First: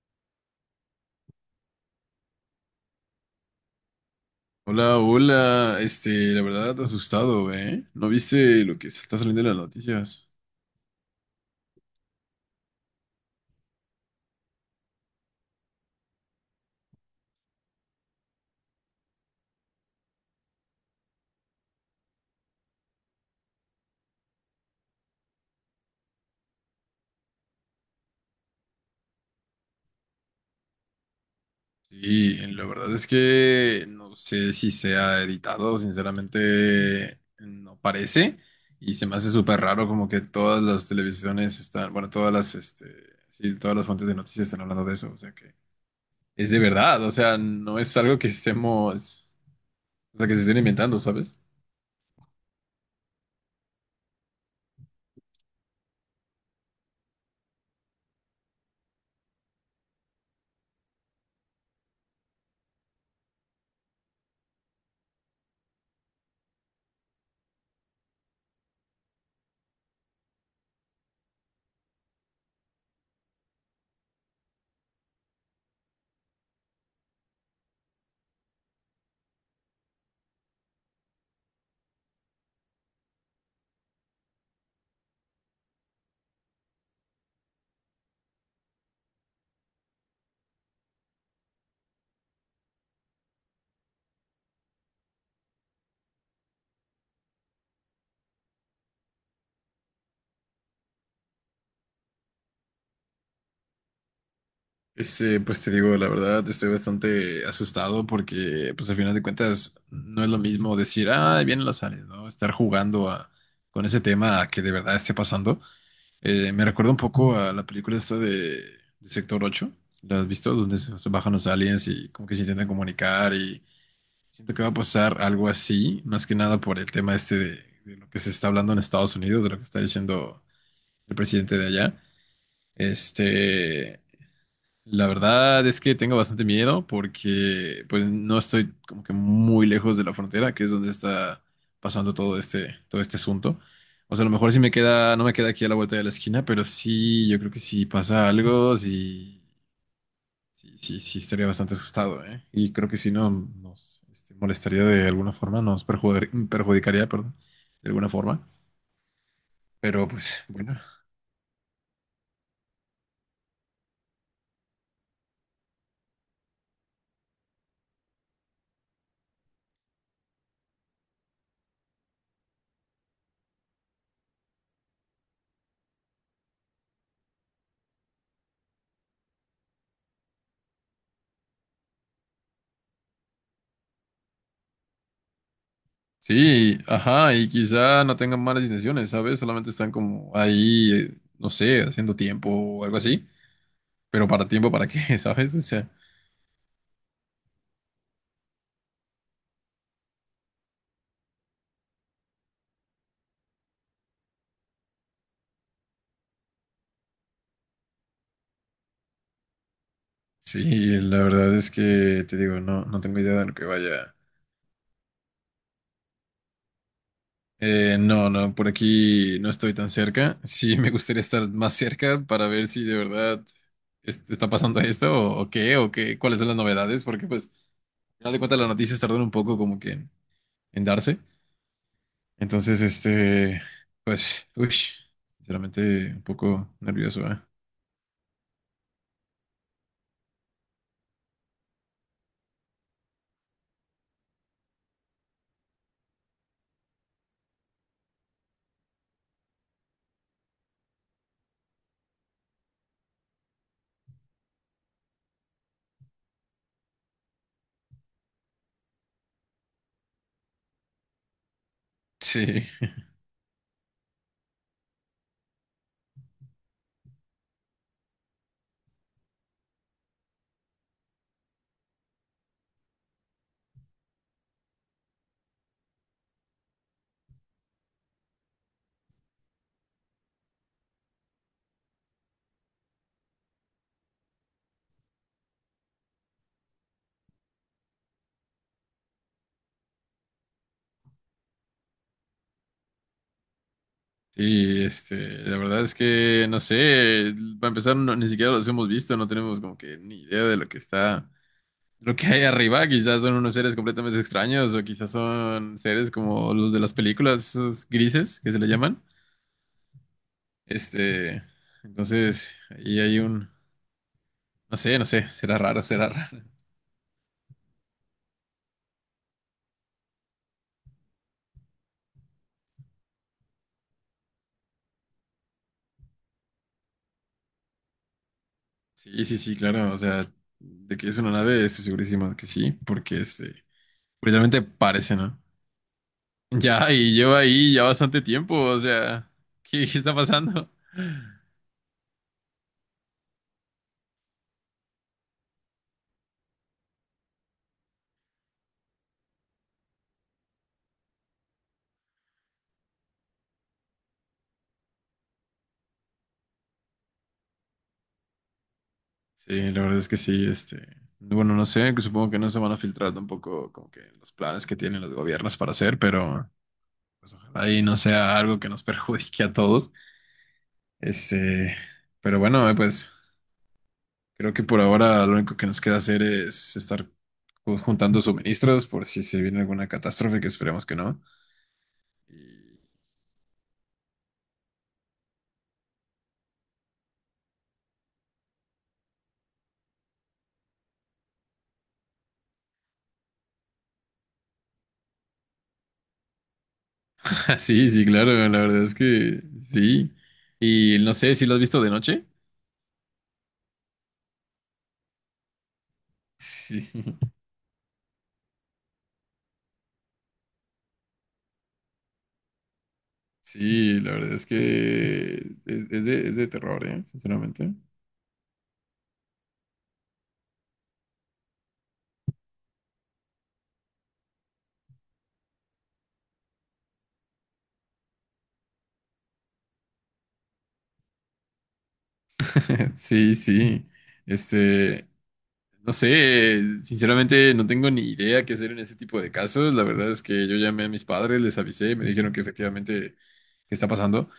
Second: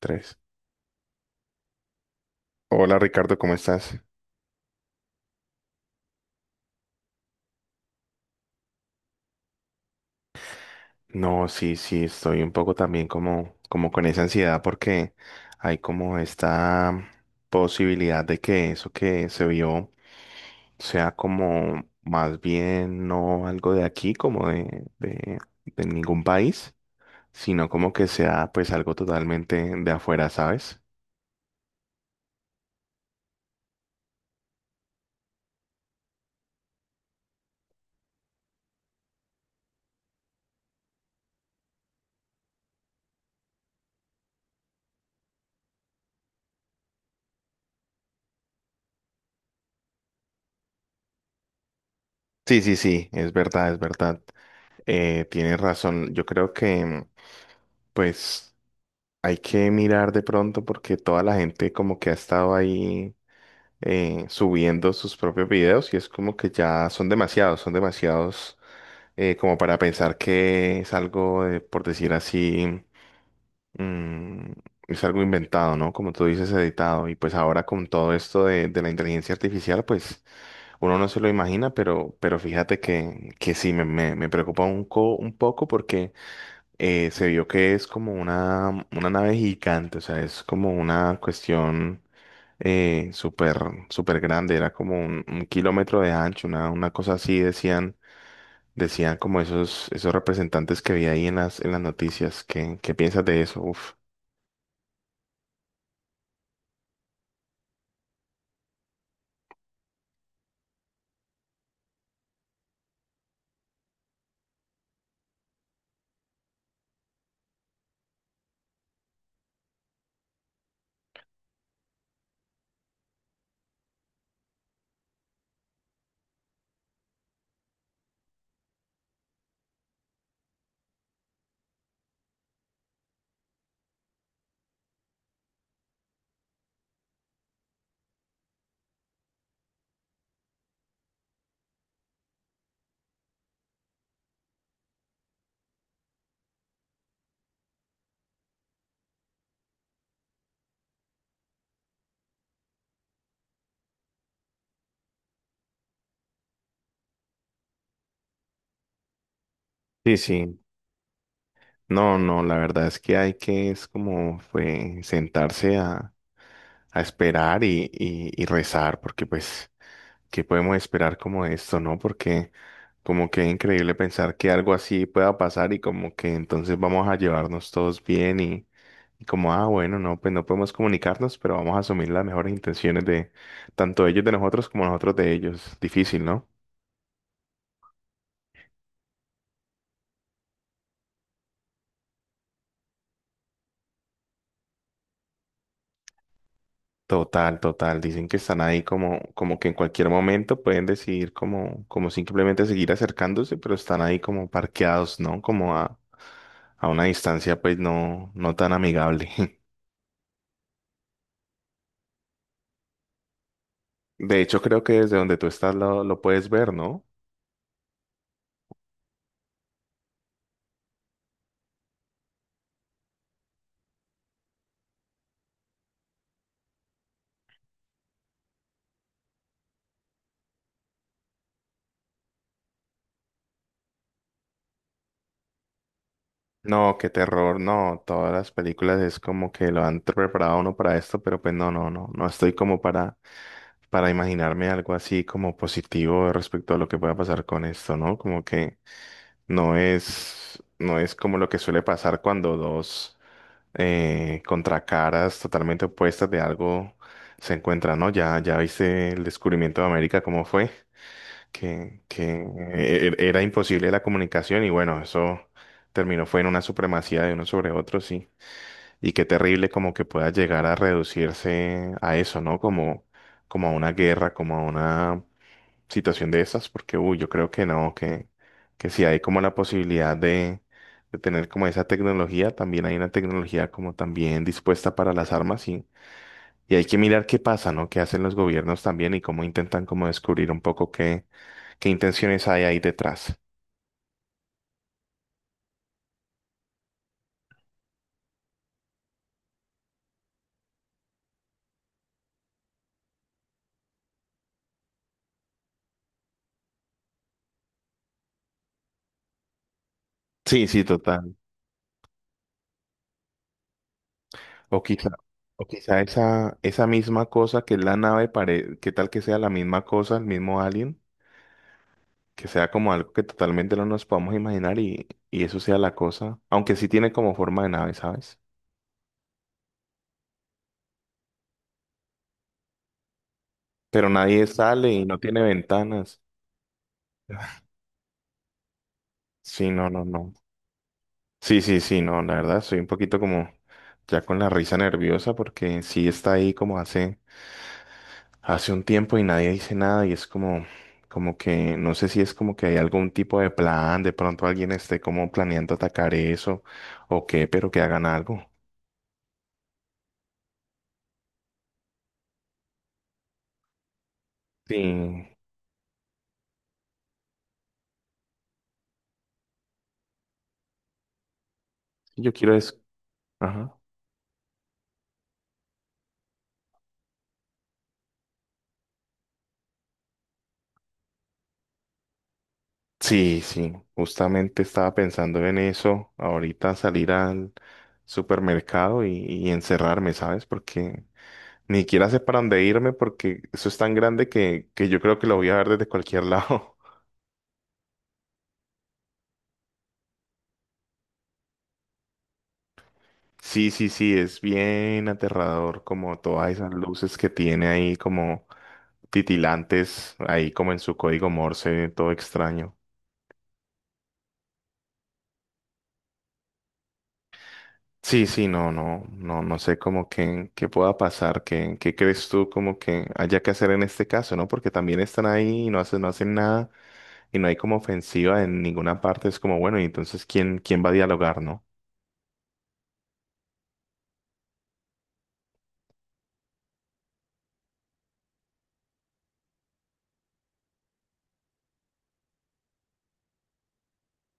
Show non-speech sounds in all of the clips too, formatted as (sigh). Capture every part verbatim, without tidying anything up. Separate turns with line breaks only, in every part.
Tres. Hola, Ricardo, ¿cómo estás?
Hola, hola. Este, la verdad, asustado, ¿eh? ¿No viste lo que se está saliendo en las noticias?
No, sí, sí, estoy un poco también como, como con esa ansiedad porque hay como esta posibilidad de que eso que se vio sea como más bien no algo de aquí, como de, de, de ningún país, sino como que sea pues algo totalmente de afuera, ¿sabes?
Sí, la verdad es que no sé si sea editado, sinceramente no parece. Y se me hace súper raro como que todas las televisiones están, bueno, todas las, este, sí, todas las fuentes de noticias están hablando de eso. O sea que es de verdad, o sea, no es algo que estemos, o sea, que se estén inventando, ¿sabes?
Sí, sí, sí, es verdad, es verdad. Eh, tienes razón. Yo creo que pues, hay que mirar de pronto porque toda la gente como que ha estado ahí, eh, subiendo sus propios videos y es como que ya son demasiados, son demasiados, eh, como para pensar que es algo, eh, por decir así, mm, es algo inventado, ¿no? Como tú dices, editado. Y pues ahora con todo esto de, de la inteligencia artificial, pues uno no se lo imagina, pero, pero fíjate que, que sí, me, me, me preocupa un, co- un poco porque eh, se vio que es como una, una nave gigante, o sea, es como una cuestión eh, súper, súper grande, era como un, un kilómetro de ancho, una, una cosa así, decían, decían como esos, esos representantes que vi ahí en las, en las noticias. ¿Qué, qué piensas de eso? Uf.
Este, pues te digo, la verdad, estoy bastante asustado porque, pues al final de cuentas, no es lo mismo decir, ah, ahí vienen los aliens, ¿no? Estar jugando a- con ese tema a que de verdad esté pasando. Eh, me recuerda un poco a la película esta de, de Sector ocho, ¿la has visto? Donde se, se bajan los aliens y como que se intentan comunicar y siento que va a pasar algo así, más que nada por el tema este de, de lo que se está hablando en Estados Unidos, de lo que está diciendo el presidente de allá. Este. La verdad es que tengo bastante miedo porque pues no estoy como que muy lejos de la frontera, que es donde está pasando todo este, todo este asunto. O sea, a lo mejor sí me queda, no me queda aquí a la vuelta de la esquina, pero sí, yo creo que si pasa algo, sí, sí, sí, sí estaría bastante asustado, ¿eh? Y creo que si no nos este, molestaría de alguna forma, nos perjudicar- perjudicaría, perdón, de alguna forma. Pero
Sí,
pues
sí.
bueno,
No, no, la verdad es que hay que, es como, fue sentarse a, a esperar y, y, y rezar, porque pues, ¿qué podemos esperar como de esto, no? Porque como que es increíble pensar que algo así pueda pasar y como que entonces vamos a llevarnos todos bien y, y como, ah, bueno, no, pues no podemos comunicarnos, pero vamos a asumir las mejores intenciones de tanto ellos de nosotros como nosotros de ellos. Difícil, ¿no?
sí, ajá, y quizá no tengan malas intenciones, ¿sabes? Solamente están como ahí, eh, no sé, haciendo tiempo o algo así. Pero para tiempo, ¿para qué? (laughs) ¿Sabes? O sea,
Total, total. Dicen que están ahí como, como que en cualquier momento pueden decidir como, como simplemente seguir acercándose, pero están ahí como parqueados, ¿no? Como a, a una distancia pues no, no tan amigable. (laughs)
sí, la verdad es que te digo, no, no tengo idea de lo que vaya.
De hecho, creo que desde donde tú estás lo, lo puedes ver, ¿no?
Eh, no, no, por aquí no estoy tan cerca. Sí, (laughs) me gustaría estar más cerca para ver si de verdad es- está pasando esto o, o qué, o qué, cuáles son las novedades, porque pues, al final de cuentas las noticias tardan un poco como que en en darse. Entonces, este, pues, uy, sinceramente un poco
No, qué
nervioso, ¿eh?
terror, no. Todas las películas es como que lo han preparado a uno para esto, pero pues no, no, no. No estoy como para, para imaginarme algo así como positivo respecto a lo que pueda pasar con esto, ¿no? Como que No es, no es como lo que suele pasar cuando dos eh, contracaras totalmente opuestas de algo se encuentran, ¿no? Ya, ya viste el descubrimiento de América, cómo fue, que, que
Sí, (laughs)
e- e, era imposible la comunicación y bueno, eso terminó fue en una supremacía de uno sobre otro, sí. Y qué terrible como que pueda llegar a reducirse a eso, ¿no? Como, como a una guerra, como a una situación de esas, porque uy, yo creo que no, que, que si hay como la posibilidad de, de tener como esa tecnología, también hay una tecnología como también dispuesta para las armas y, y hay que mirar qué pasa, ¿no? Qué hacen los gobiernos también y cómo intentan como descubrir un poco qué, qué intenciones hay ahí detrás.
sí, este, la verdad es que no sé, para empezar, no- ni siquiera los hemos visto, no tenemos como que ni idea de lo que está, lo que hay arriba, quizás son unos seres completamente extraños o quizás son seres como los de las películas, esos grises que se le llaman.
Sí, sí, total.
Este, entonces, ahí hay un, no
O
sé, no
quizá,
sé, será
o
raro,
quizá
será raro.
esa, esa misma cosa que es la nave, pare, qué tal que sea la misma cosa, el mismo alien que sea como algo que totalmente no nos podamos imaginar y, y eso sea la cosa, aunque sí tiene como forma de nave, ¿sabes?
Sí, sí, sí, claro, o sea, de que es una nave, estoy segurísimo de que sí, porque este,
Pero nadie
literalmente
sale y
parece,
no tiene
¿no?
ventanas.
Ya, y lleva ahí ya bastante tiempo, o sea, (laughs)
Sí,
¿qué,
no,
qué
no,
está
no.
pasando?
Sí, sí, sí, no, la verdad, soy un poquito como ya con la risa nerviosa porque sí está ahí como hace, hace un tiempo y nadie dice nada y es como, como que, no sé si es como que hay algún tipo de plan, de pronto alguien esté como planeando atacar eso o qué, pero que hagan algo.
Sí, la verdad es que sí, este, bueno, no sé, que supongo que no se van a filtrar tampoco como que los planes que tienen los
Sí,
gobiernos para hacer, pero pues ojalá y no sea algo que nos (laughs) perjudique a todos, este,
yo
pero
quiero
bueno, eh,
es,
pues.
ajá.
Creo que por ahora lo único que nos queda hacer es estar ju- juntando suministros por si se viene alguna catástrofe, que esperemos que no. Y-
Sí, sí, justamente estaba pensando en eso, ahorita salir al supermercado y, y encerrarme, ¿sabes? Porque ni siquiera sé para dónde irme porque eso es tan grande que, que yo creo que lo voy a ver desde cualquier lado. (laughs)
(laughs) sí, sí, claro, la verdad es que sí. Y no sé si lo has visto de noche.
Sí, sí, sí, es bien aterrador como todas esas
Sí, (laughs)
luces que tiene ahí como titilantes, ahí como en su código Morse, todo extraño.
sí, la verdad es que es, es de, es de terror, ¿eh? Sinceramente.
Sí, sí, no, no, no, no sé cómo que, qué pueda pasar, qué, qué crees tú como que haya que hacer en este caso, ¿no? Porque también están ahí y no hacen, no hacen nada y no hay como ofensiva en ninguna parte. Es como, bueno, y entonces, ¿quién, quién va a dialogar, no?
(laughs) Sí, sí. Este, no sé, sinceramente no tengo ni idea qué hacer en este tipo de casos. La verdad es que yo llamé a mis padres, les avisé, me dijeron que efectivamente qué está pasando.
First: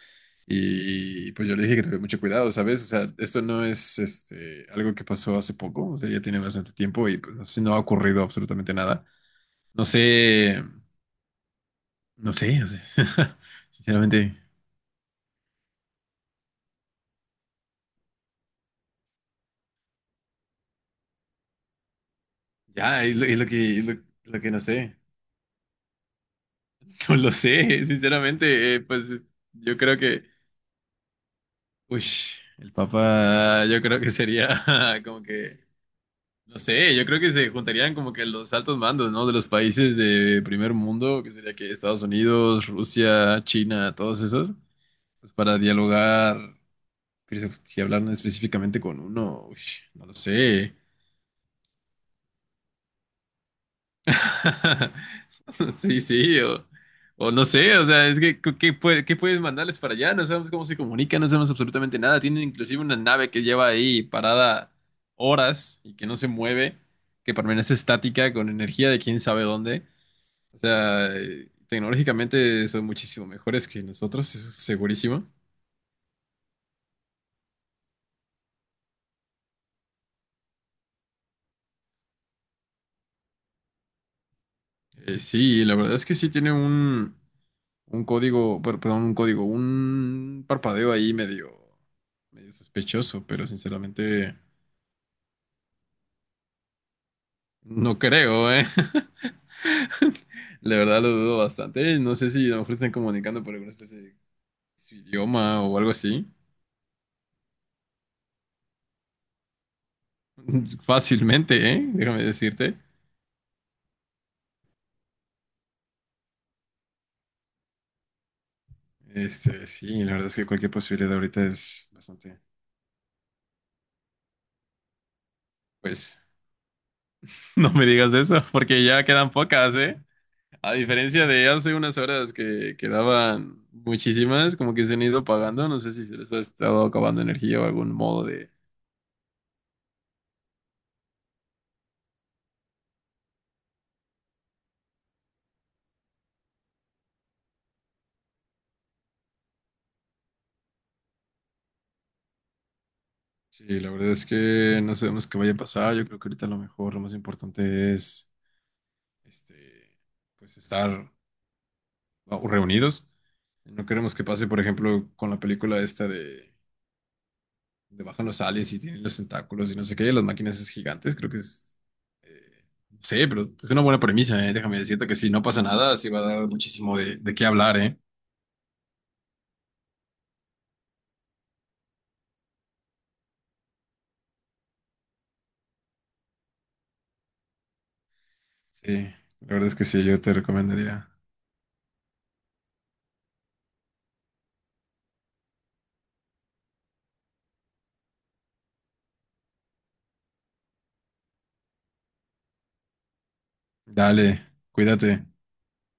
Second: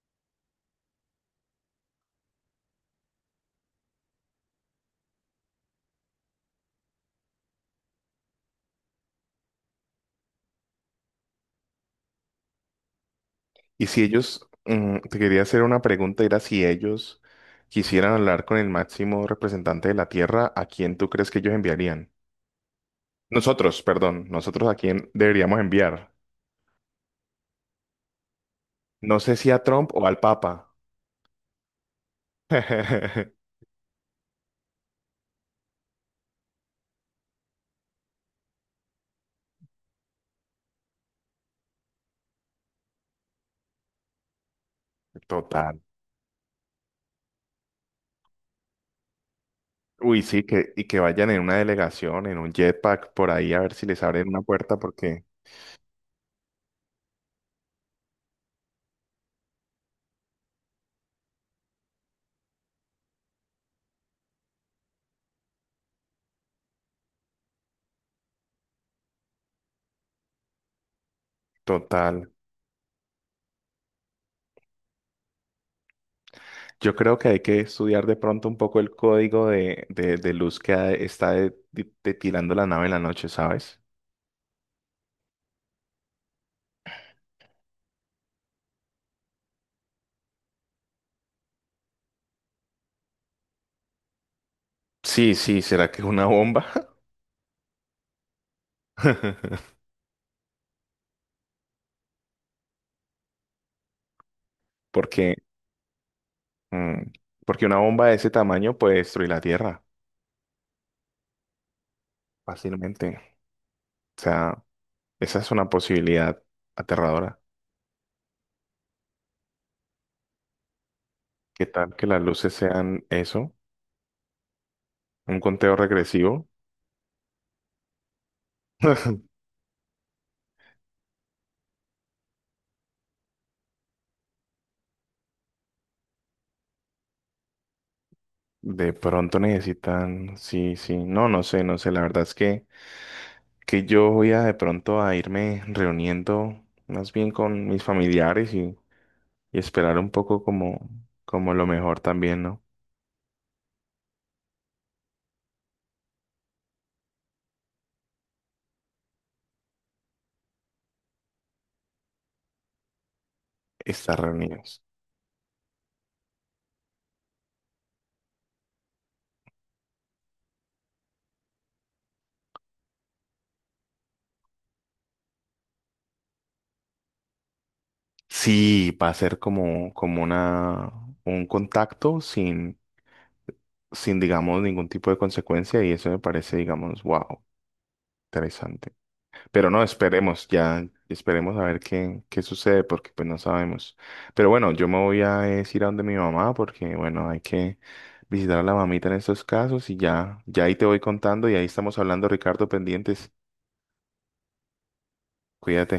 Y pues yo le dije que tuviera mucho cuidado, ¿sabes? O sea, esto no es este, algo que pasó hace poco, o sea, ya tiene bastante tiempo y pues así no ha ocurrido absolutamente nada. No sé, no sé, no sé. (laughs)
Y si
Sinceramente,
ellos, mm, te quería hacer una pregunta, era si ellos quisieran hablar con el máximo representante de la Tierra, ¿a quién tú crees que ellos enviarían?
ya, es lo, es lo que,
Nosotros,
es lo,
perdón,
lo que no
nosotros a
sé.
quién deberíamos enviar.
(laughs) No lo sé, sinceramente, eh,
No
pues
sé si a
yo
Trump
creo
o al
que,
Papa.
uy, el
(laughs)
Papa, yo creo que sería (laughs) como que no sé, yo creo que se juntarían como que los altos mandos, ¿no? De los países de primer mundo, que sería que Estados Unidos, Rusia, China, todos esos, pues para
Total.
dialogar, pero si hablaran específicamente con uno, uy, no lo
Uy, sí, que,
sé.
y que vayan en una delegación, en un jetpack, por ahí a ver si les abren una puerta,
(laughs)
porque
Sí, sí, o, o no sé, o sea, es que ¿qué, qué puede- qué puedes mandarles para allá? No sabemos cómo se comunican, no sabemos absolutamente nada. Tienen inclusive una nave que lleva ahí parada horas y que no se mueve, que permanece estática con energía de quién sabe dónde. O sea, eh,
total.
tecnológicamente son muchísimo mejores que nosotros, eso es segurísimo.
Yo creo que hay que estudiar de pronto un poco el código de, de, de luz que ha- está de- de- detilando la nave en la noche, ¿sabes?
Eh, sí, la verdad es que sí tiene un, un código, per- perdón, un código, un parpadeo ahí medio, medio sospechoso, pero sinceramente
Sí, sí, ¿será que es una bomba?
no creo, ¿eh? (laughs)
(laughs)
La verdad lo dudo bastante. No sé si a lo mejor están comunicando por alguna especie de su
Porque,
idioma o algo así.
mm, porque una bomba de ese tamaño puede destruir la Tierra
(laughs) Fácilmente, ¿eh? Déjame decirte.
fácilmente. O sea, esa es una posibilidad aterradora.
Este, sí, la verdad es que cualquier posibilidad ahorita
¿Qué
es
tal que las
bastante,
luces sean eso? Un conteo
pues.
regresivo.
(laughs) No me digas eso, porque ya quedan pocas, ¿eh? A diferencia de hace unas horas que quedaban muchísimas, como que se han ido pagando. No sé si se les ha estado acabando energía o algún modo de...
De pronto necesitan, sí, sí, no, no sé, no sé, la verdad es que, que yo voy a de pronto a irme reuniendo más bien con mis familiares y, y esperar un poco como, como lo mejor también, ¿no?
Sí, la verdad es que no sabemos qué vaya a pasar. Yo creo que ahorita lo mejor, lo más importante es, este, pues estar reunidos. No queremos
Estar
que pase, por
reunidos.
ejemplo, con la película esta de... donde bajan los aliens y tienen los tentáculos y no sé qué, las máquinas es gigantes, creo que es... eh, no sé, pero es una buena premisa, ¿eh? Déjame decirte que si no pasa nada, sí va a dar muchísimo de, de qué hablar, ¿eh?
Sí, va a ser como, como una, un contacto sin, sin, digamos, ningún tipo de consecuencia y eso me parece, digamos, wow,
Sí,
interesante.
la verdad
Pero
es
no,
que sí, yo te
esperemos, ya
recomendaría.
esperemos a ver qué, qué sucede, porque pues no sabemos. Pero bueno, yo me voy a es, ir a donde mi mamá, porque bueno, hay que visitar a la mamita en estos casos y ya, ya ahí te voy contando y ahí estamos hablando, Ricardo, pendientes.
Dale, cuídate.
Cuídate.